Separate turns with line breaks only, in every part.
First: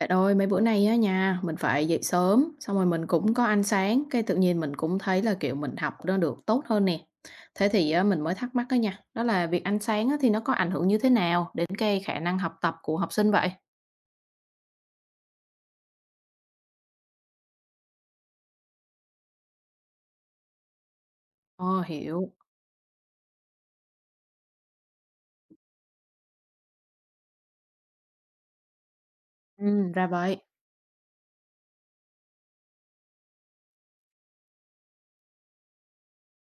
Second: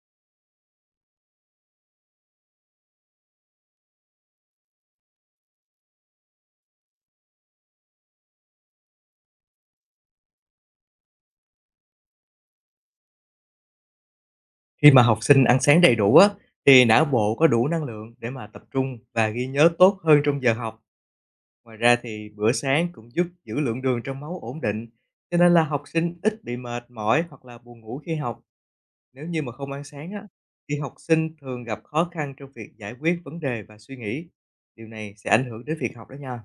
Bạn ơi, mấy bữa nay á nha, mình phải dậy sớm, xong rồi mình cũng có ăn sáng, cái tự nhiên mình cũng thấy là, kiểu, mình học nó được tốt hơn nè. Thế thì á, mình mới thắc mắc đó nha, đó là việc ăn sáng á, thì nó có ảnh hưởng như thế nào đến cái khả năng học tập của học sinh vậy?
Khi mà học sinh ăn sáng đầy đủ á, thì não bộ có đủ năng lượng để mà tập trung và ghi nhớ tốt hơn trong giờ học. Ngoài
Ờ,
ra thì
hiểu.
bữa sáng cũng giúp giữ lượng đường trong máu ổn định, cho nên là học sinh ít bị mệt mỏi hoặc là buồn ngủ khi học. Nếu như mà không ăn
Ra
sáng á,
vậy.
thì học sinh thường gặp khó khăn trong việc giải quyết vấn đề và suy nghĩ. Điều này sẽ ảnh hưởng đến việc học đó nha.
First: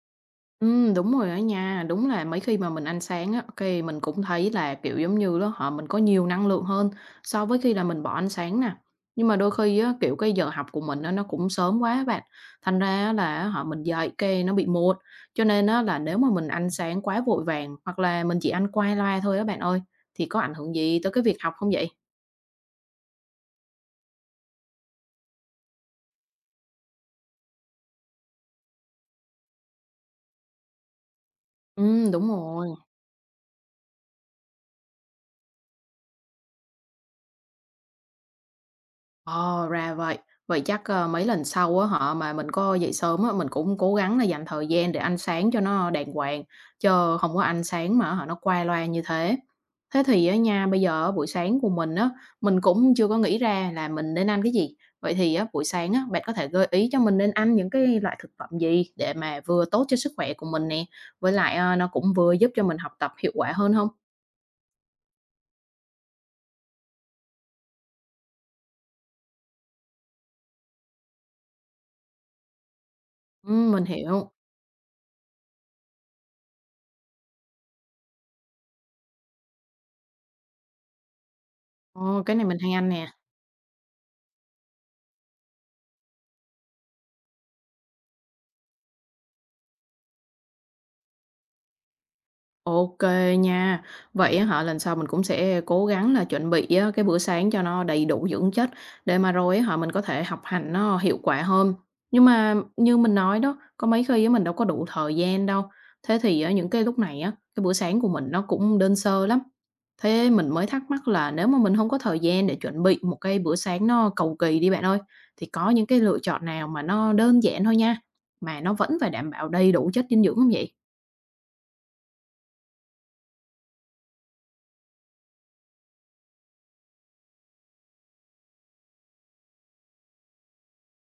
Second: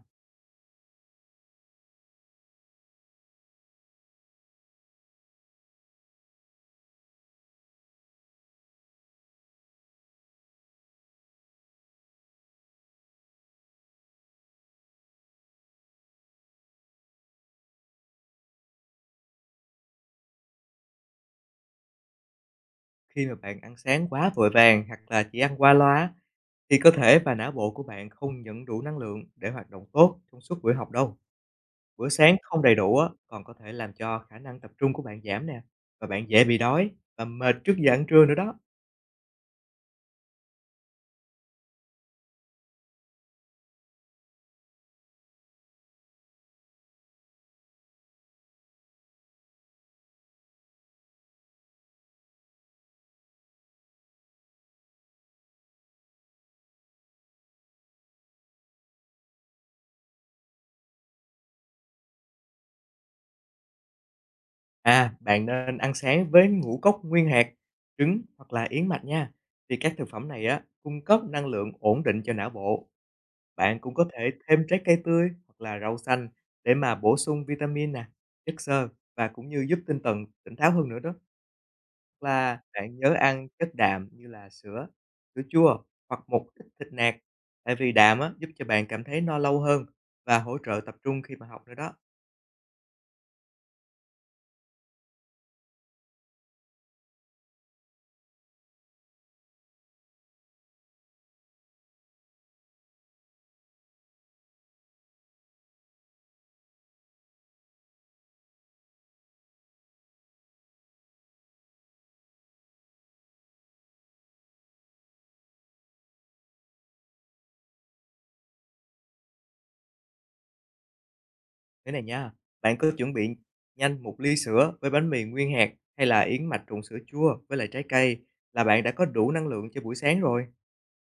Đúng rồi đó nha. Đúng là mấy khi mà mình ăn sáng á, cái mình cũng thấy là, kiểu, giống như đó họ mình có nhiều năng lượng hơn so với khi là mình bỏ ăn sáng nè. Nhưng mà đôi khi á, kiểu, cái giờ học của mình á, nó cũng sớm quá á bạn, thành ra á là họ mình dậy cái nó bị muộn. Cho nên á là nếu mà mình ăn sáng quá vội vàng hoặc là mình chỉ ăn qua loa thôi á bạn ơi, thì có ảnh hưởng gì tới cái việc học không vậy?
Khi mà bạn ăn sáng quá vội vàng hoặc là chỉ ăn qua loa á, thì cơ thể và não bộ của bạn không nhận đủ năng lượng để hoạt động tốt trong suốt buổi học đâu. Bữa
Đúng
sáng không
rồi.
đầy đủ á, còn có thể làm cho khả năng tập trung của bạn giảm nè, và bạn dễ bị đói và mệt trước giờ ăn trưa nữa đó.
Ồ, ra vậy. Vậy chắc, ơ, mấy lần sau á họ mà mình có dậy sớm á, mình cũng cố gắng là dành thời gian để ăn sáng cho nó đàng hoàng, chớ không có ăn sáng mà họ nó qua loa như thế. Thế thì á nha, bây giờ á buổi sáng của mình á, mình cũng chưa có nghĩ ra là mình nên ăn cái gì. Vậy thì á, buổi sáng á, bạn có thể gợi ý cho mình nên ăn những cái loại thực phẩm gì để mà vừa tốt cho sức khỏe của mình nè, với lại, ơ, nó cũng vừa giúp cho mình học tập hiệu quả hơn không.
À, bạn nên ăn sáng với ngũ cốc nguyên hạt, trứng hoặc là yến mạch nha. Vì các thực phẩm này á, cung cấp năng lượng ổn định cho não bộ. Bạn
Mình
cũng có thể
hiểu.
thêm trái cây tươi hoặc là rau xanh để mà bổ sung vitamin nè, chất xơ và cũng như giúp tinh thần tỉnh táo hơn nữa đó.
Ồ, cái này mình
Là
hay ăn
bạn
nè.
nhớ ăn chất đạm như là sữa, sữa chua hoặc một ít thịt nạc, tại vì đạm á, giúp cho bạn cảm thấy no lâu hơn và hỗ trợ tập trung khi mà học nữa đó.
OK nha. Vậy á hả, lần sau mình cũng sẽ cố gắng là chuẩn bị á, cái bữa sáng cho nó đầy đủ dưỡng chất để mà rồi á hả, mình có thể học hành nó hiệu quả hơn. Nhưng mà như mình nói đó, có mấy khi á mình đâu có đủ thời gian đâu. Thế thì á, những cái lúc này á, cái bữa sáng của mình nó cũng đơn sơ lắm. Thế mình mới thắc mắc là nếu mà mình không có thời gian để chuẩn bị một cái bữa sáng nó cầu kỳ đi bạn ơi, thì có những cái lựa chọn nào mà nó đơn giản thôi nha, mà nó vẫn phải đảm bảo đầy đủ chất dinh dưỡng hông vậy?
Thế này nha, bạn cứ chuẩn bị nhanh một ly sữa với bánh mì nguyên hạt hay là yến mạch trộn sữa chua với lại trái cây là bạn đã có đủ năng lượng cho buổi sáng rồi.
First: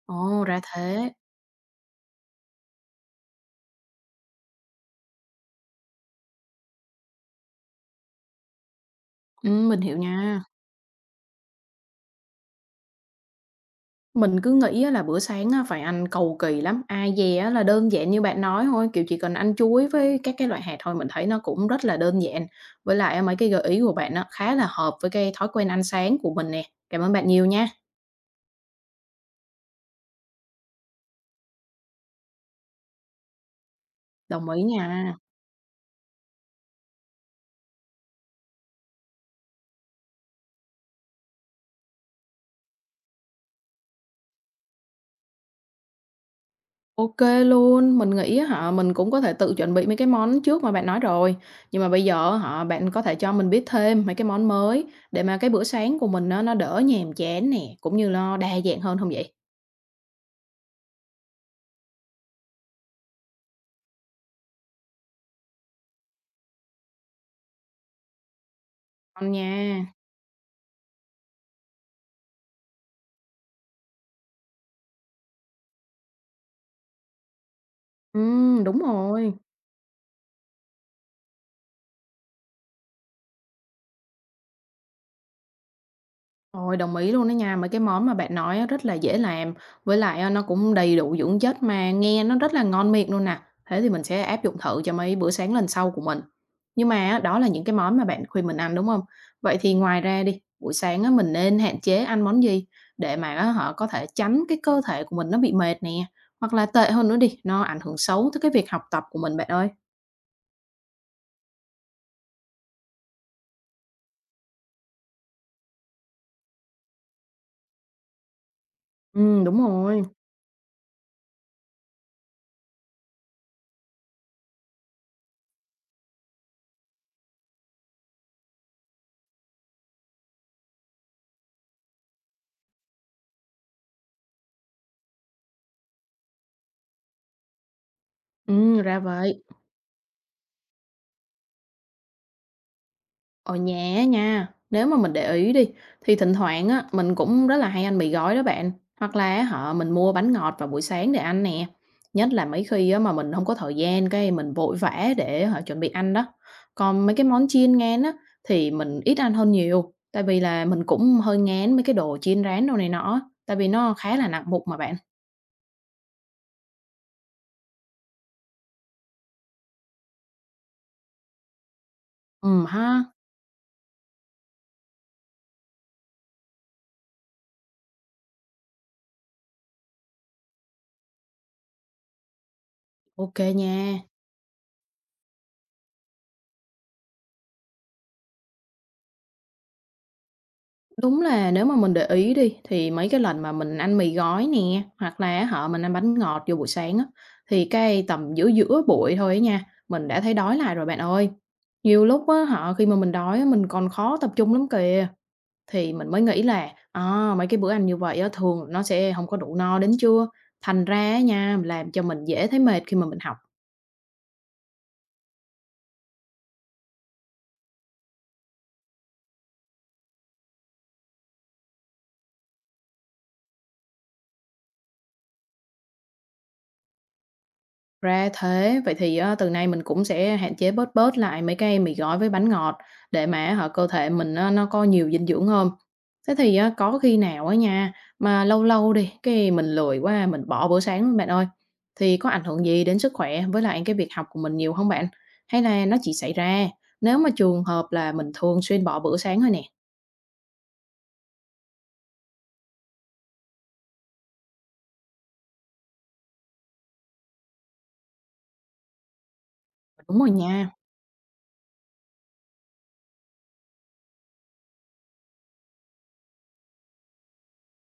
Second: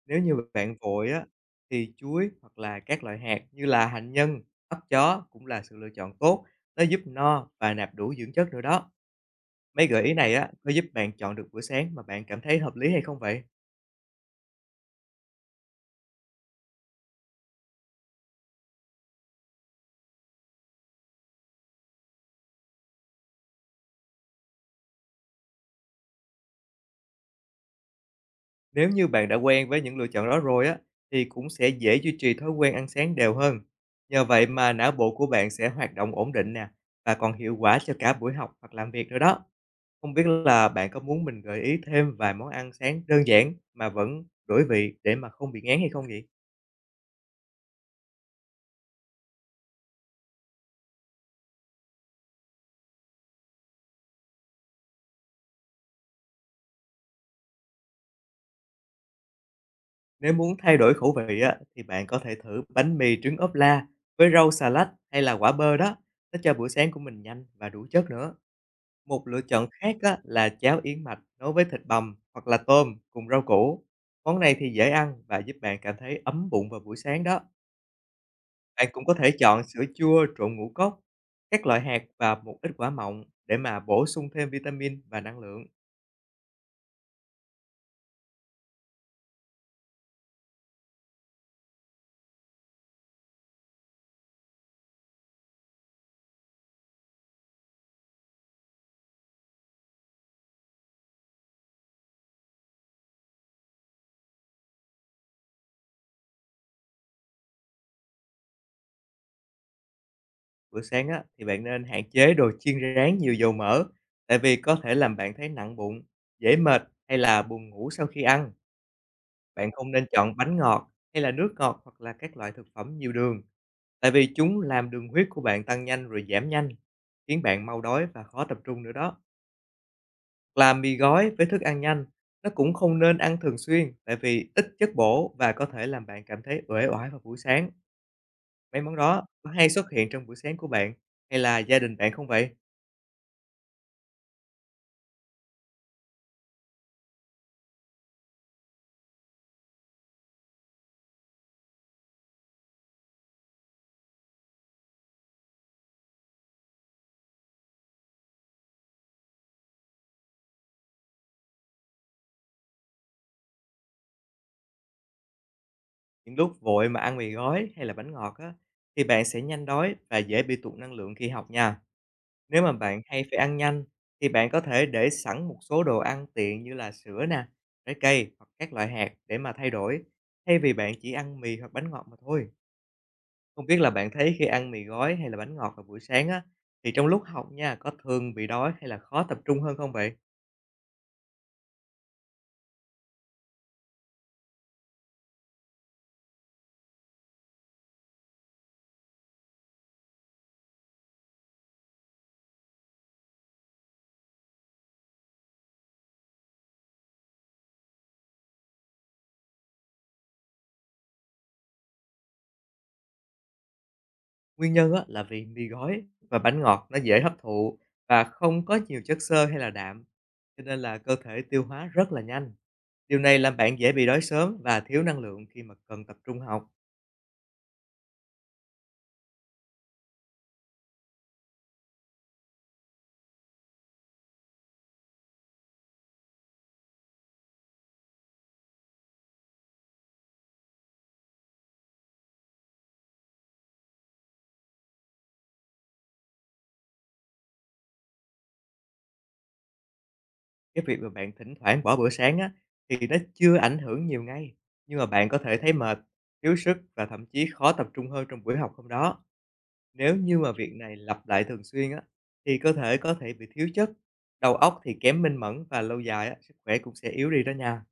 Nếu như
Ồ, ra
bạn
thế.
vội á, thì chuối hoặc là các loại hạt như là hạnh nhân, ấp chó cũng là sự lựa chọn tốt. Nó giúp no và nạp đủ dưỡng chất nữa đó.
Mình
Mấy
hiểu
gợi ý này
nha.
á, có giúp bạn chọn được bữa sáng mà bạn cảm thấy hợp lý hay không vậy?
Mình cứ nghĩ á là bữa sáng á phải ăn cầu kỳ lắm, ai dè á là đơn giản như bạn nói thôi, kiểu, chỉ cần ăn chuối với các cái loại hạt thôi mình thấy nó cũng rất là đơn giản. Với lại á mấy cái gợi ý của bạn á khá là hợp với cái thói quen ăn sáng của mình nè. Cảm ơn bạn nhiều nha.
Nếu như bạn đã quen với những lựa chọn đó rồi á, thì cũng sẽ dễ duy trì thói quen ăn sáng đều hơn. Nhờ vậy
Đồng ý
mà não bộ
nha.
của bạn sẽ hoạt động ổn định nè, và còn hiệu quả cho cả buổi học hoặc làm việc nữa đó. Không biết là bạn có muốn mình gợi ý thêm vài món ăn sáng đơn giản mà vẫn đổi vị để mà không bị ngán hay không vậy?
OK luôn, mình nghĩ á hả, mình cũng có thể tự chuẩn bị mấy cái món trước mà bạn nói rồi. Nhưng mà bây giờ á hả, bạn có thể cho mình biết thêm mấy cái món mới để mà cái bữa sáng của mình á nó đỡ nhàm chán nè, cũng như nó đa dạng hơn không vậy?
Nếu muốn thay đổi khẩu vị á, thì bạn có thể thử bánh mì trứng ốp la với rau xà lách hay là quả bơ đó. Nó cho bữa sáng của mình nhanh và đủ chất nữa. Một
Ngon
lựa chọn
nha.
khác á, là cháo yến mạch nấu với thịt bằm hoặc là tôm cùng rau củ. Món này thì dễ ăn và giúp bạn cảm thấy ấm bụng vào buổi sáng đó.
Đúng
Bạn cũng có thể
rồi.
chọn sữa chua trộn ngũ cốc, các loại hạt và một ít quả mọng để mà bổ sung thêm vitamin và năng lượng.
Rồi, đồng ý luôn đó nha. Mấy cái món mà bạn nói á rất là dễ làm, với lại á nó cũng đầy đủ dưỡng chất mà nghe nó rất là ngon miệng luôn nè. Thế thì mình sẽ áp dụng thử cho mấy bữa sáng lần sau của mình. Nhưng mà á, đó là những cái món mà bạn khuyên mình ăn, đúng không? Vậy thì ngoài ra đi, buổi sáng á mình nên hạn chế ăn món gì để mà á hả, có thể tránh cái cơ thể của mình nó bị mệt nè, hoặc là tệ hơn nữa đi, nó ảnh hưởng xấu tới cái việc học tập của mình bạn ơi.
Bữa sáng á, thì bạn nên hạn chế đồ chiên rán nhiều dầu mỡ, tại vì có thể làm bạn thấy nặng bụng, dễ mệt hay là buồn ngủ sau khi ăn.
Đúng
Bạn không
rồi.
nên chọn bánh ngọt hay là nước ngọt hoặc là các loại thực phẩm nhiều đường, tại vì chúng làm đường huyết của bạn tăng nhanh rồi giảm nhanh, khiến bạn mau đói và khó tập trung nữa đó. Là mì gói với thức ăn nhanh, nó cũng không nên ăn thường xuyên tại vì ít chất bổ và có thể làm bạn cảm thấy uể oải vào buổi sáng. Mấy món
Ra
đó
vậy.
có hay xuất hiện trong buổi sáng của bạn hay là gia đình bạn không vậy?
Ở nhà á nha, nếu mà mình để ý đi thì thỉnh thoảng á mình cũng rất là hay ăn mì gói đó bạn, hoặc là á hả mình mua bánh ngọt vào buổi sáng để ăn nè. Nhất là mấy khi á mà mình không có thời gian cái mình vội vã để họ chuẩn bị ăn đó. Còn mấy cái món chiên ngán á thì mình ít ăn hơn nhiều, tại vì là mình cũng hơi ngán mấy cái đồ chiên rán đồ này nọ, tại vì nó khá là nặng mục mà bạn.
Những lúc vội mà ăn mì gói hay là bánh ngọt á, thì bạn sẽ nhanh đói và dễ bị tụt năng lượng khi học nha. Nếu mà bạn
Ha,
hay phải ăn nhanh thì bạn có thể để sẵn một số đồ ăn tiện như là sữa nè, trái cây hoặc các loại hạt để mà thay đổi, thay vì bạn chỉ ăn mì hoặc bánh ngọt mà thôi.
OK
Không
nha.
biết là bạn thấy khi ăn mì gói hay là bánh ngọt vào buổi sáng á, thì trong lúc học nha, có thường bị đói hay là khó tập trung hơn không vậy?
Đúng là nếu mà mình để ý đi, thì mấy cái lần mà mình ăn mì gói nè, hoặc là họ mình ăn bánh ngọt vô buổi sáng á, thì cái tầm giữa giữa buổi thôi á nha, mình đã thấy đói lại rồi bạn ơi. Nhiều lúc á hả, khi mà mình đói á, mình còn khó tập trung lắm kìa, thì mình mới nghĩ là, à, mấy cái bữa ăn như vậy á, thường nó sẽ không có đủ no đến trưa, thành ra á nha, làm cho mình dễ thấy mệt khi mà mình học.
Nguyên nhân á, là vì mì gói và bánh ngọt nó dễ hấp thụ và không có nhiều chất xơ hay là đạm, cho nên là cơ thể tiêu hóa rất là nhanh. Điều này làm bạn dễ bị đói sớm và thiếu năng lượng khi mà cần tập trung học.
Ra thế, vậy thì á, từ nay mình cũng sẽ hạn chế bớt bớt lại mấy cái mì gói với bánh ngọt để mà họ cơ thể mình á, nó có nhiều dinh dưỡng hơn. Thế thì á, có khi nào á nha, mà lâu lâu đi, cái mình lười quá, mình bỏ bữa sáng luôn bạn ơi. Thì có ảnh hưởng gì đến sức khỏe với lại cái việc học của mình nhiều không bạn? Hay là nó chỉ xảy ra nếu mà trường hợp là mình thường xuyên bỏ bữa sáng thôi nè?
Cái việc mà bạn thỉnh thoảng bỏ bữa sáng á, thì nó chưa ảnh hưởng nhiều ngay, nhưng mà bạn có thể thấy mệt, thiếu sức và thậm chí khó tập trung hơn trong buổi học hôm đó. Nếu
Đúng rồi
như mà
nha.
việc này lặp lại thường xuyên á, thì cơ thể có thể bị thiếu chất, đầu óc thì kém minh mẫn và lâu dài á, sức khỏe cũng sẽ yếu đi đó nha.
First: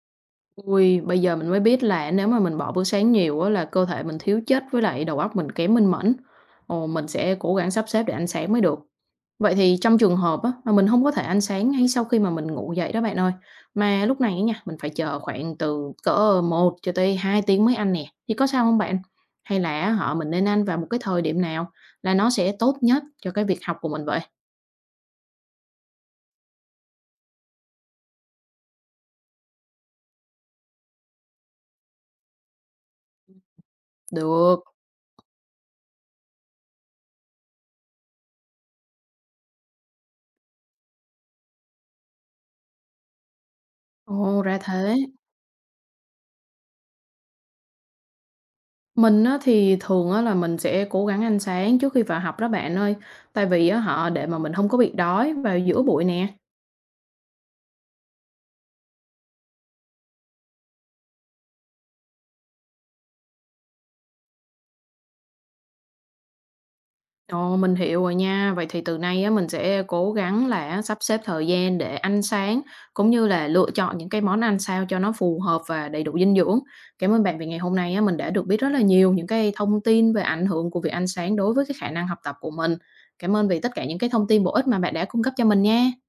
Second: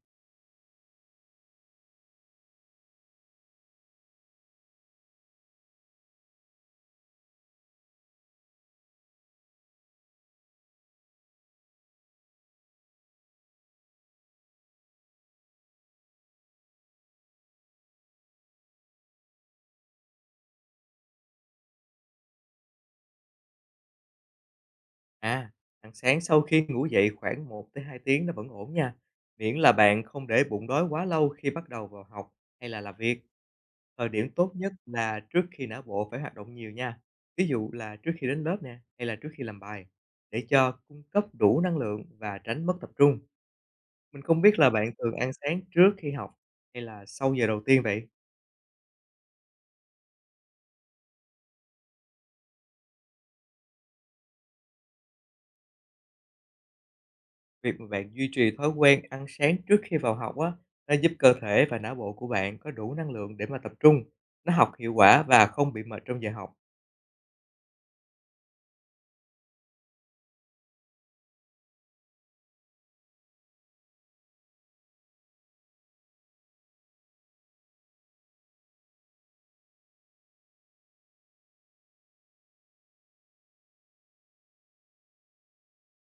Ui bây giờ mình mới biết là nếu mà mình bỏ bữa sáng nhiều á là cơ thể mình thiếu chất với lại đầu óc mình kém minh mẫn. Ồ, mình sẽ cố gắng sắp xếp để ăn sáng mới được. Vậy thì trong trường hợp á, mà mình không có thể ăn sáng ngay sau khi mà mình ngủ dậy đó bạn ơi. Mà lúc này á nha, mình phải chờ khoảng từ cỡ 1 cho tới 2 tiếng mới ăn nè. Thì có sao không bạn? Hay là họ mình nên ăn vào một cái thời điểm nào là nó sẽ tốt nhất cho cái việc học của mình vậy?
À, ăn sáng sau khi ngủ dậy khoảng 1 tới 2 tiếng nó vẫn ổn nha, miễn là bạn không để bụng đói quá lâu khi bắt đầu vào học hay là làm việc. Thời điểm tốt
Được.
nhất là trước khi não bộ phải hoạt động nhiều nha, ví dụ là trước khi đến lớp nè, hay là trước khi làm bài, để cho cung cấp đủ năng lượng và tránh mất tập trung. Mình không
Ồ, ra
biết là bạn
thế.
thường ăn sáng trước khi học hay là sau giờ đầu tiên vậy?
Mình á thì thường á là mình sẽ cố gắng ăn sáng trước khi vào học đó bạn ơi. Tại vì á họ để mà mình không có bị đói vào giữa buổi nè.
Việc mà bạn duy trì thói quen ăn sáng trước khi vào học á, nó giúp cơ thể và não bộ của bạn có đủ năng lượng để mà tập trung, nó học hiệu quả và không bị mệt trong giờ học.
Ồ, mình hiểu rồi nha. Vậy thì từ nay á mình sẽ cố gắng là sắp xếp thời gian để ăn sáng, cũng như là lựa chọn những cái món ăn sao cho nó phù hợp và đầy đủ dinh dưỡng. Cảm ơn bạn vì ngày hôm nay á mình đã được biết rất là nhiều những cái thông tin về ảnh hưởng của việc ăn sáng đối với cái khả năng học tập của mình. Cảm ơn vì tất cả những cái thông tin bổ ích mà bạn đã cung cấp cho mình nha.